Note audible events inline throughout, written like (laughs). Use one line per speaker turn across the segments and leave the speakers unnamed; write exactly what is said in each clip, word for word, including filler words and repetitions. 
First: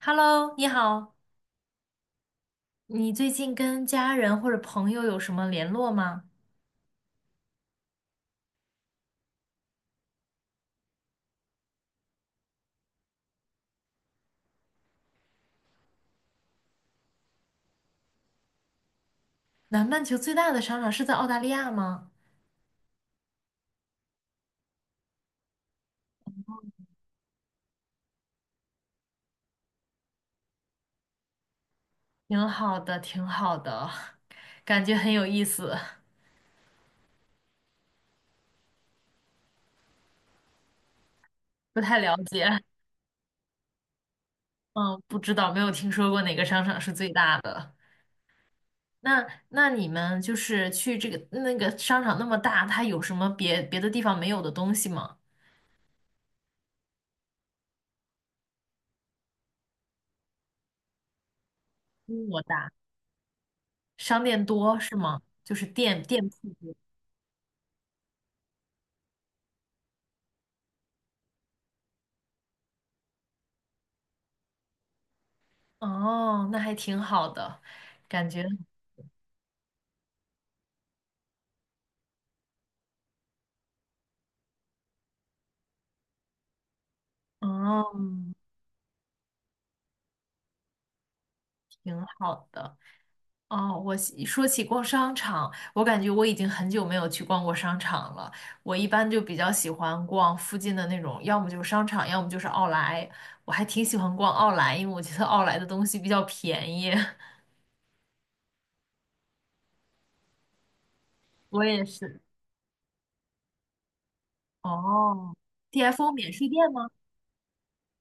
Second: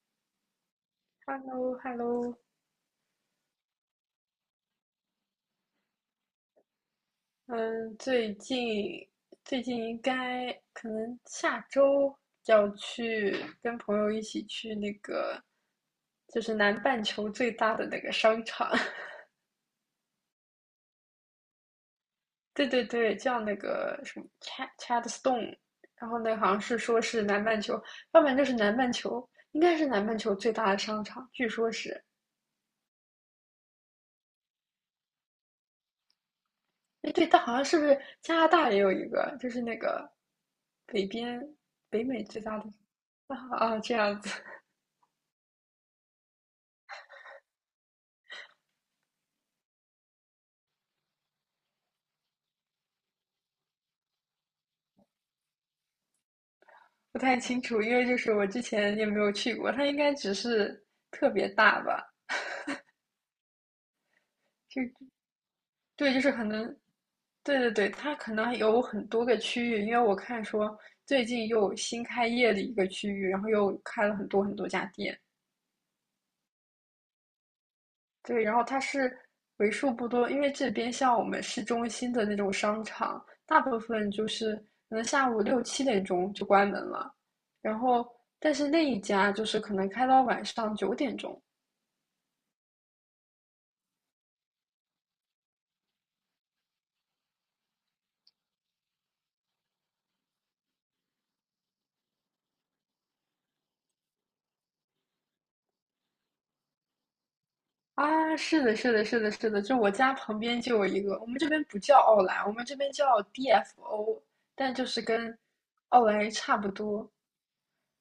Hello，你好，
h e l l o h e l l o
你最近跟家人或者朋友有什么联络吗？
嗯，最近最近应该可能下周要去跟朋友一起去那个，就是南半球最大的那个商场，
南半球最大的商场是在澳大利亚吗？
(laughs) 对对对，叫那个什么 Chad Chadstone，然后那好像是说是南半球，要不然就是南半球，应该是南半球最大的商场，据说是，
挺好的，挺好的，(laughs) 感觉很有意思。
哎对，但好像是不是加拿大也有一个，就是那个北边
不太
北
了
美最
解。
大的。啊啊这样子。
嗯，不知道，没有听说过哪个商场是最大的。那那你们就是去这个那个商场那么大，它有什么别别的地方没有的东西吗？
不太清楚，因为就是我之前也没有去过，它应该只是特别大吧？
规模大，商店多
就
是吗？就是店
对，就
店
是
铺
可能，
多。
对对对，它可能有很多个区域，因为我看说最近又新开业的一个区域，然后又开了很多很多家店。
哦，那还挺好的，感
对，
觉。
然后它是为数不多，因为这边像我们市中心的那种商场，大部分就是可能下午六七点钟就关门了，然
哦，
后但是那一家就是可能开到晚上九点钟。
挺好的。哦，我喜说起逛商场，我感觉我已经很久没有去逛过商场了。我一般就比较喜欢逛附近的那种，要么就是商场，要么就是奥莱。我还挺喜欢逛奥莱，因为我觉得奥莱的东西比较便宜。(laughs)
啊，是的，是的，是的，是的，就我家旁边就有一个，我们这边
我
不
也
叫
是。
奥莱，我们这边叫 D F O，但就是
哦
跟奥
，T F O
莱
免税
差不
店吗？
多。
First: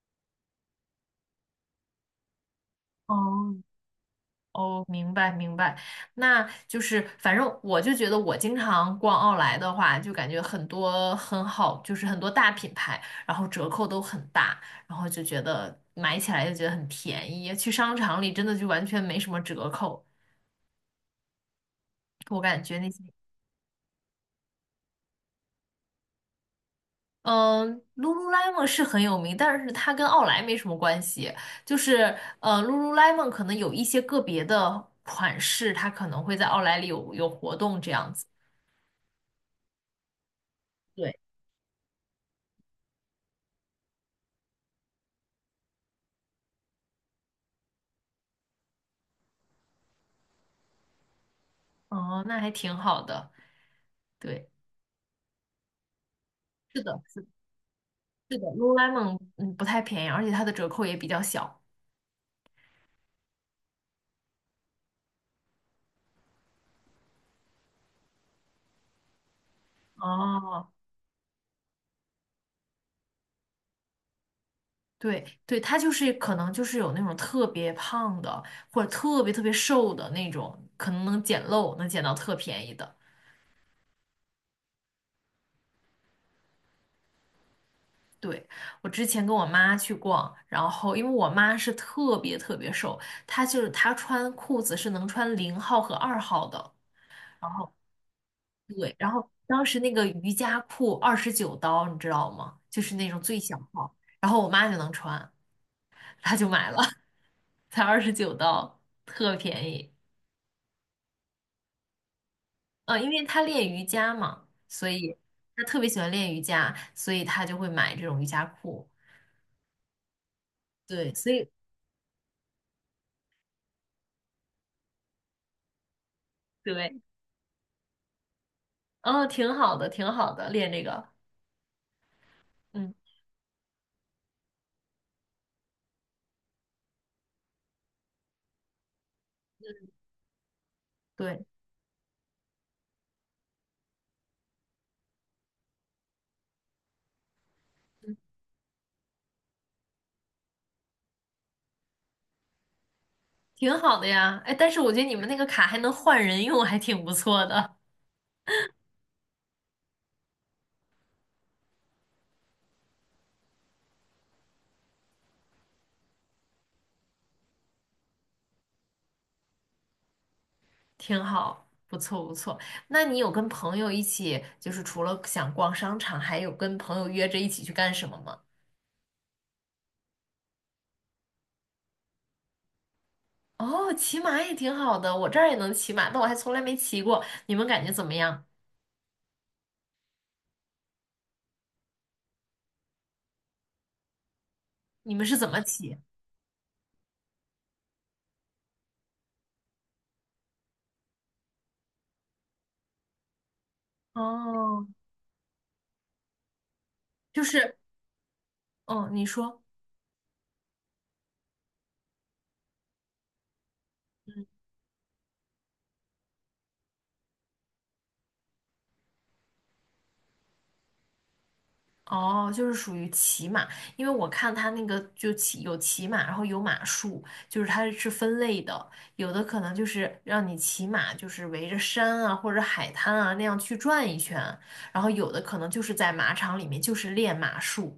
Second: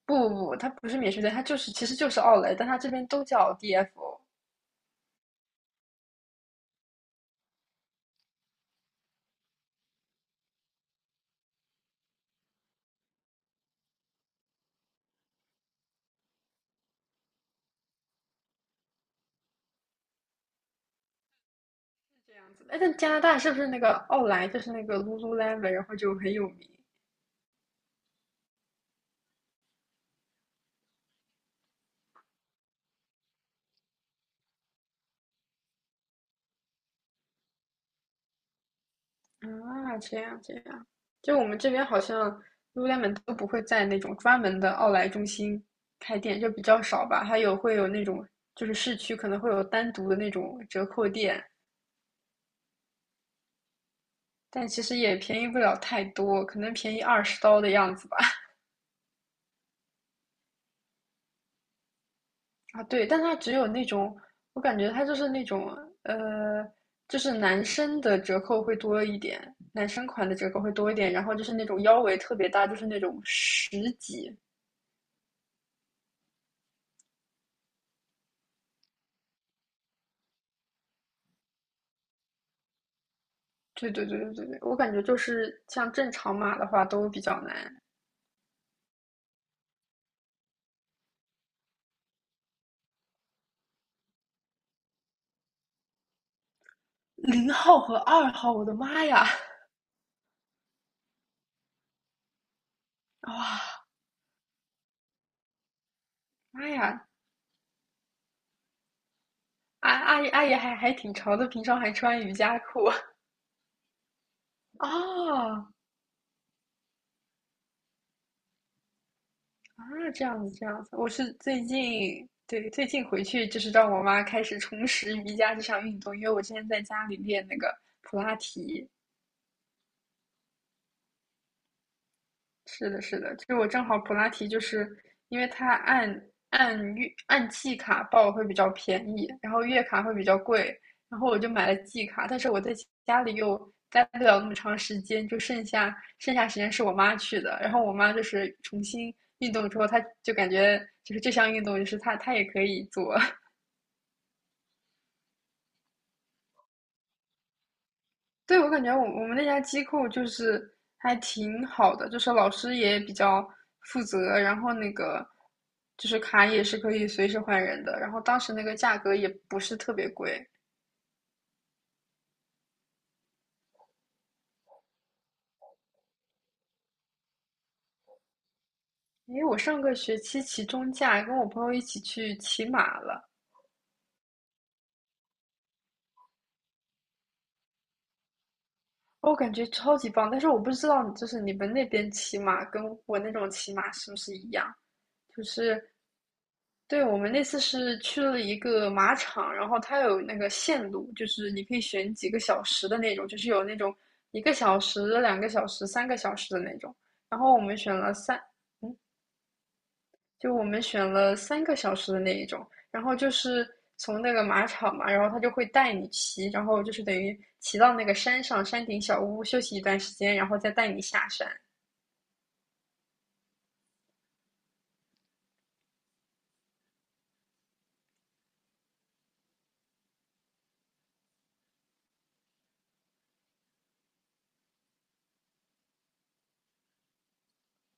不不不，它不是免税店，它就是其实就是奥莱，但它这边都叫
哦，
D F O。
哦，明白明白。那就是反正我就觉得，我经常逛奥莱的话，就感觉很多很好，就是很多大品牌，然后折扣都很大，然后就觉得买起来就觉得很便宜。去商场里真的就完全没什么折扣，我感
哎，
觉那
但
些，
加拿大是不是那个奥莱就是那个 Lululemon，然后就很有名？
嗯，Lululemon 是很有名，但是它跟奥莱没什么关系。就是呃，Lululemon 可能有一些个别的款式，它可能会在奥莱里有有活动这样子。
啊，这样这样，
对。
就我们这边好像 Lululemon 都不会在那种专门的奥莱中心开店，就比较少吧。还有会有那种，就是市区可能会有单独的那种折扣店，
哦，那还挺好的。对，
但其实也便宜不了太多，可能
是
便
的，
宜
是
二
的
十刀的样子吧。
是的，Lululemon 嗯不太便宜，而且它的折扣也比较小。
(laughs) 啊，对，但它只有那种，我感觉它就是那种，呃，就是男生的折扣会多一点，男生款的折扣
哦，
会多一点，然后就是那种腰围特别大，就是那种十几。
对对，它就是可能就是有那种特别胖的或者特别特别瘦的那种，可能能捡漏，能捡到特便宜的。
对对对对对对，我感觉就是像正常码的话都比较难。
对，我之前跟我妈去逛，然后因为我妈是特别特别瘦，她就是她穿裤子是能穿零号和二号的。
零
然后
号和二号，我的
对，
妈
然
呀！
后当时那个瑜伽裤二十九刀，你知道吗？就是那种最小
哇，
号，然后我妈就能穿，她就
妈
买了，
呀，
(laughs) 才二十九刀，特便宜。
阿阿姨阿姨还还挺潮的，平常还穿瑜伽裤。
嗯，因为她练瑜伽嘛，
(laughs)
所以她
哦
特别喜欢练瑜伽，所以她就会买这种瑜伽裤。
啊，这样子这样子。我
对，所
是
以
最近对最近回去就是让我妈开始重拾瑜伽这项运动，因为我之前在
对，
家里练那个普拉提，
哦，挺好的，挺好的，练这个，
是
嗯，
的，是的，就是我正好普拉提，就是因为它按按月按季卡报会比较便宜，然后月卡会比较贵，然后我
对，
就买了季卡，但是我在家里又待不了那么长时间，就剩下剩下时间是我妈去的，然后我妈就是重新运动之后，她就感觉就是这项运动就是她她也可以做。
挺好的呀。哎，但是我觉得你们那个卡还能换人用，还挺不错的。
对，我感觉我我们那家机构就是还挺好的，就是老师也比较负责，然后那个就是卡也是可以随时换人的，然后当时那个价格也不是特别贵。
挺好，不错不错。那你有跟朋友一起，就是除了想逛商场，还有跟朋友约着一起去干什么吗？
因为我上个学期期中假跟我朋友一起去骑马了，
哦，骑马也挺好的，我这儿也能骑马，但我还从来没骑过。你们感觉怎么样？
我感觉超级棒，但是我不知道就是你们那边骑马跟我那种骑马是不是一样，
你们是
就
怎么
是
骑？
对，我们那次是去了一个马场，然后它有那个线路，就是你可以选几个小时的那种，就是有那种一个小
哦，
时、两个小时、三个小时的那种。然
就
后我
是，
们选了三，嗯，
嗯，你说。
就我们选了三个小时的那一种。然后就是从那个马场嘛，然后他就会带你骑，然后就是等于骑到那个山上山顶小屋休息一段时间，然后再带你下山。
哦，就是属于骑马，因为我看它那个就骑有骑马，然后有马术，就是它是分类的，有的可能就是让你骑马，就是围着山啊或者海滩啊那样去转一圈，然后有的可能就是在马场里面就是练马术。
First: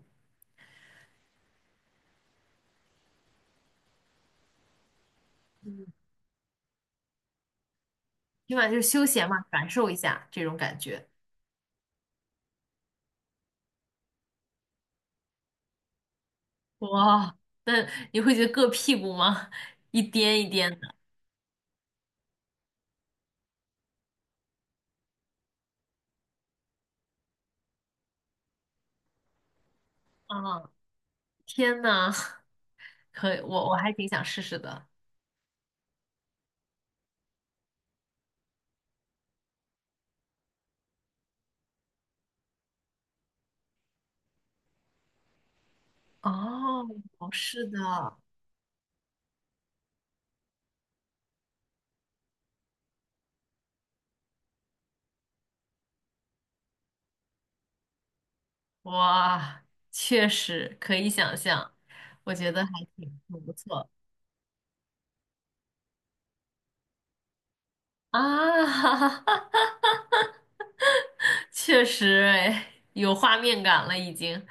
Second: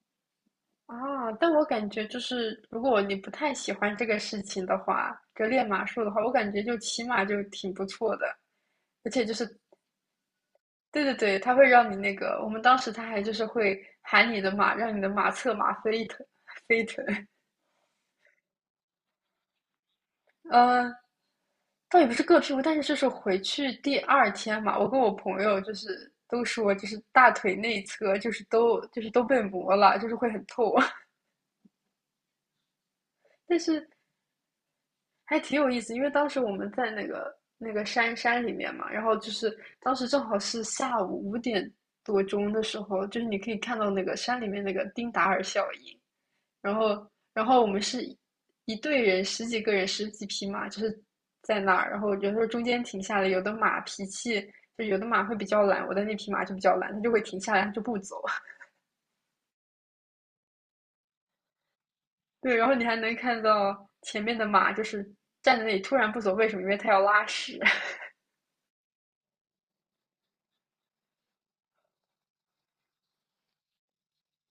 啊，但我感觉就是，如果你不太喜欢这个事情的话，就练马术的话，我感觉就骑马就挺不错的，
起码就是休
而且
闲
就
嘛，
是，
感受一下这种感
对
觉。
对对，它会让你那个，我们当时他还就是会喊你的马，让你的马侧马飞腾飞腾。
哇，那你会觉得硌屁股吗？一颠一颠
呃，
的。
倒也不是各屁股，但是就是回去第二天嘛，我跟我朋友就是都说，就是大腿内侧就是都就是都被磨了，就是会很
啊，
痛。(laughs)
天呐，(laughs) 可以，
但
我我
是
还挺想试试的。
还挺有意思，因为当时我们在那个那个山山里面嘛，然后就是当时正好是下午五点多钟的时候，就是你可以看到那个山里面那个丁达尔效应。然
哦，
后然后
是
我
的。
们是一一队人十几个人十几匹马，就是在那儿，然后有时候中间停下来，有的马脾气就有的马会比较懒，我的那匹马就比较懒，它就会停下来，它就不走。(laughs)
哇，确实可以想象，我觉
对，
得
然
还
后你还能
挺
看
挺不错
到前面的马就是站在那里突然不走，为什么？因为它要拉屎。
啊。(laughs) 确实，哎，有画面感了已经。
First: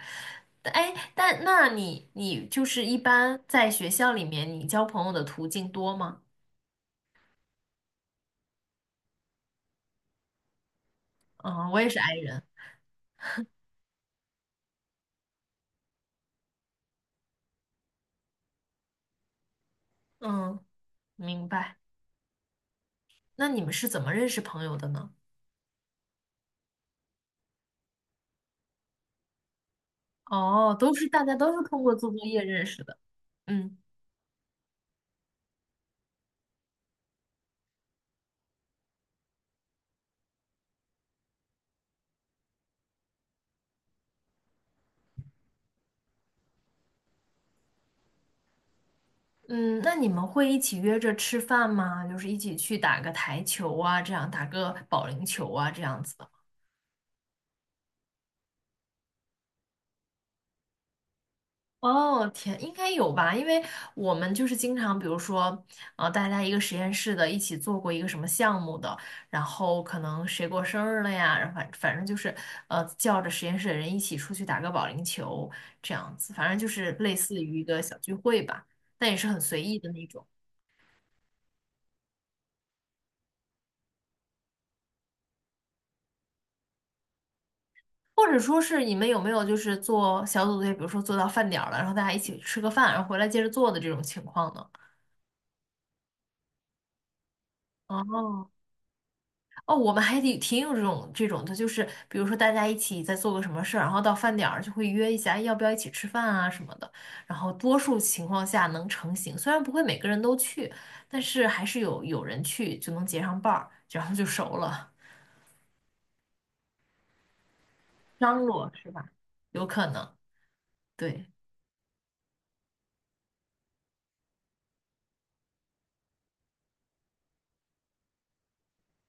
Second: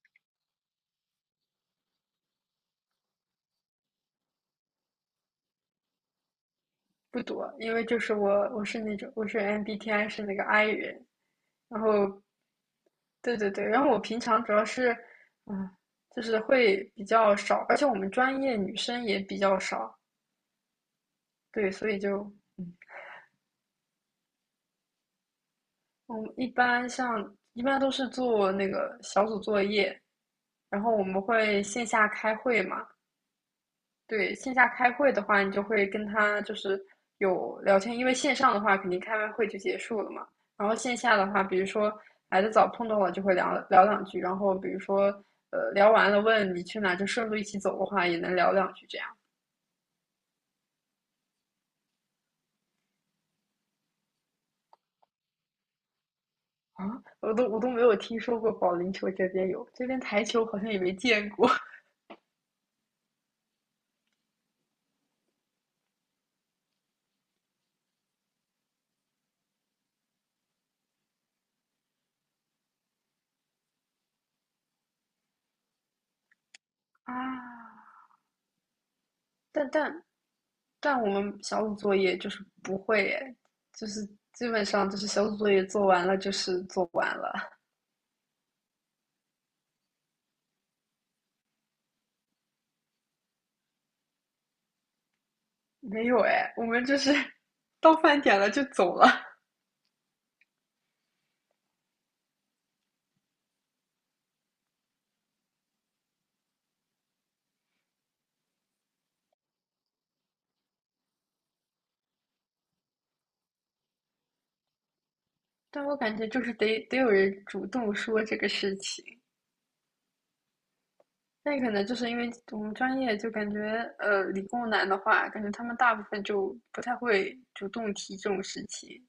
哎，但那你你就是一般在学校里面，你交朋友的途径多吗？
不多，因为就是我我是那种我是 M B T I 是那个 I 人。
嗯，我
然
也是 i
后
人。
对对对，然后我平常主要是嗯，就是会比较少，而且我们专业女生也比较少。
嗯，明
对，
白。
所以就嗯，
那你们是怎么认识朋友的呢？
我们一般像一般都是做那个小组作业，
哦，
然
都
后我
是
们
大家都
会
是通
线
过
下
做作
开
业
会
认识
嘛。
的。嗯。
对，线下开会的话，你就会跟他就是有聊天，因为线上的话肯定开完会就结束了嘛。然后线下的话，比如说来的早碰到了就会聊聊两句，然后比如说呃聊完了问你去哪，就顺路一起走的话也能聊两句这样。
嗯，那你们会一起约着吃饭吗？就是一起去打个台球啊，这样打个保龄球啊，这样子的吗？
啊，我都我都没有听说过保龄球这边有，这边台球好像也没见过。 (laughs)
哦，天，应该有吧？因为我们就是经常，比如说，呃，大家一个实验室的，一起做过一个什么项目的，然后可能谁过生日了呀，然后反反正就是，呃，叫着实验室的人一起出去打个保龄球，这样子，反正就是类似于一个
啊。
小聚会吧，但也是很随
但
意的
但
那种。
但我们小组作业就是不会诶，就是基本上就是小组作业做完了就是做完了。
或者说是你们有没有就是做小组作业，比如说做到饭点儿了，然后大家一起吃个饭，然后回来接着做的这种情况呢？
没有哎，我们就是 (laughs) 到饭点
哦
了就走了。(laughs)
哦，我们还挺挺有这种这种的，就是比如说大家一起在做个什么事儿，然后到饭点儿就会约一下，哎要不要一起吃饭啊什么的。然后多数情况下能成行，虽然不会每个人都去，但是还是有有人去就能结上伴儿，然后就熟了。
但我感觉就是得得有人主动说这
张
个
罗
事
是吧？
情。
有可能，对。
那可能就是因为我们专业就感觉，呃，理工男的话，感觉他们大部分就不太会主动提这种事情。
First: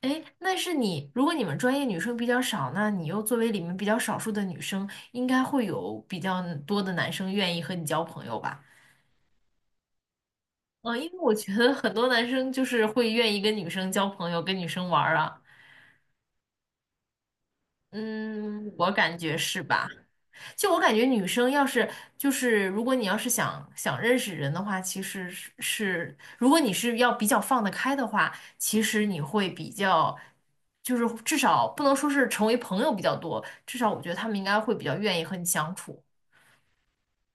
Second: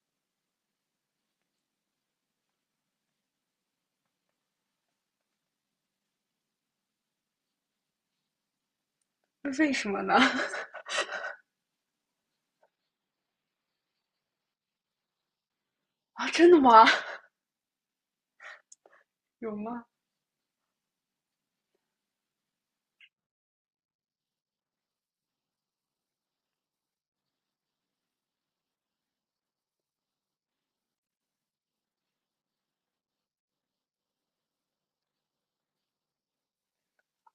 哎，那是你，如果你们专业女生比较少，那你又作为里面比较少数的女生，应该会有比较多的男生愿意和你交朋友吧？
那为什么呢？(laughs)
嗯，因为我觉得很多男生就是会愿意跟女生交朋友，跟女生玩儿啊。
啊，真的吗？
嗯，我感觉
有
是
吗？
吧？就我感觉，女生要是就是如果你要是想想认识人的话，其实是是如果你是要比较放得开的话，其实你会比较就是至少不能说是成为朋友比较多，至少我觉得他们应该会比较愿意和你相处。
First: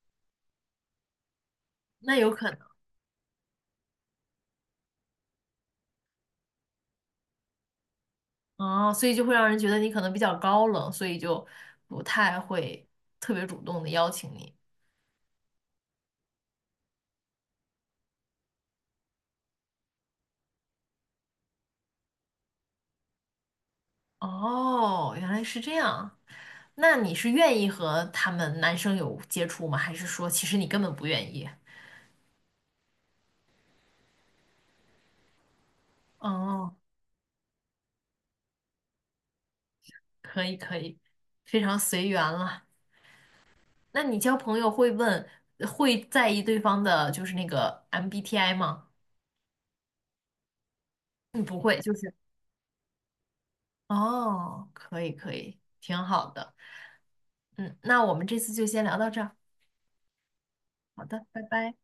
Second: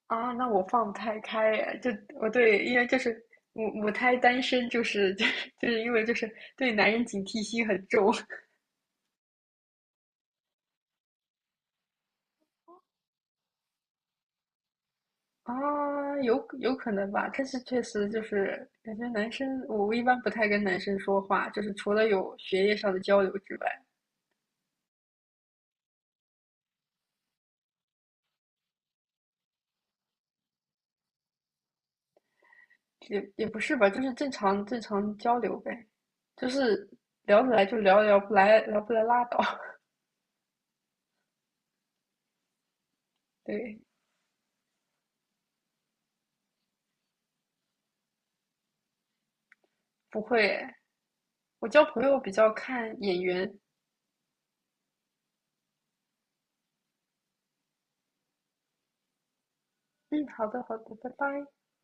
啊，那我放不太开耶。就
那
我
有可能
对，因为就是母母胎单身，就是 (laughs) 就是因为就是对男人警惕心很重。
啊，所以就会让人觉得你可能比较高冷，所以就不太会特别主动的邀请你。
啊，有有可能吧，但是确实就是感觉男生，我一般不太跟男生说话，就是除了有学业上的交流之外，
哦，原来是这样。那你是愿意和他们男生有接触吗？还是说其实你根本不愿意？
也也不是吧，就是正常正常交流呗，就
哦，
是聊得来就聊，聊不来聊不来拉倒。(laughs)
可以可以，非常随缘了。
对，
那你交朋友会问，会在意对方的就是那个 M B T I 吗？
不会，
嗯，不
我
会，
交
就
朋
是
友比较看眼缘。
哦，可以可以，挺好的。嗯，那我们这次就先聊到这儿。
嗯，好的好的，
好
拜
的，拜
拜。
拜。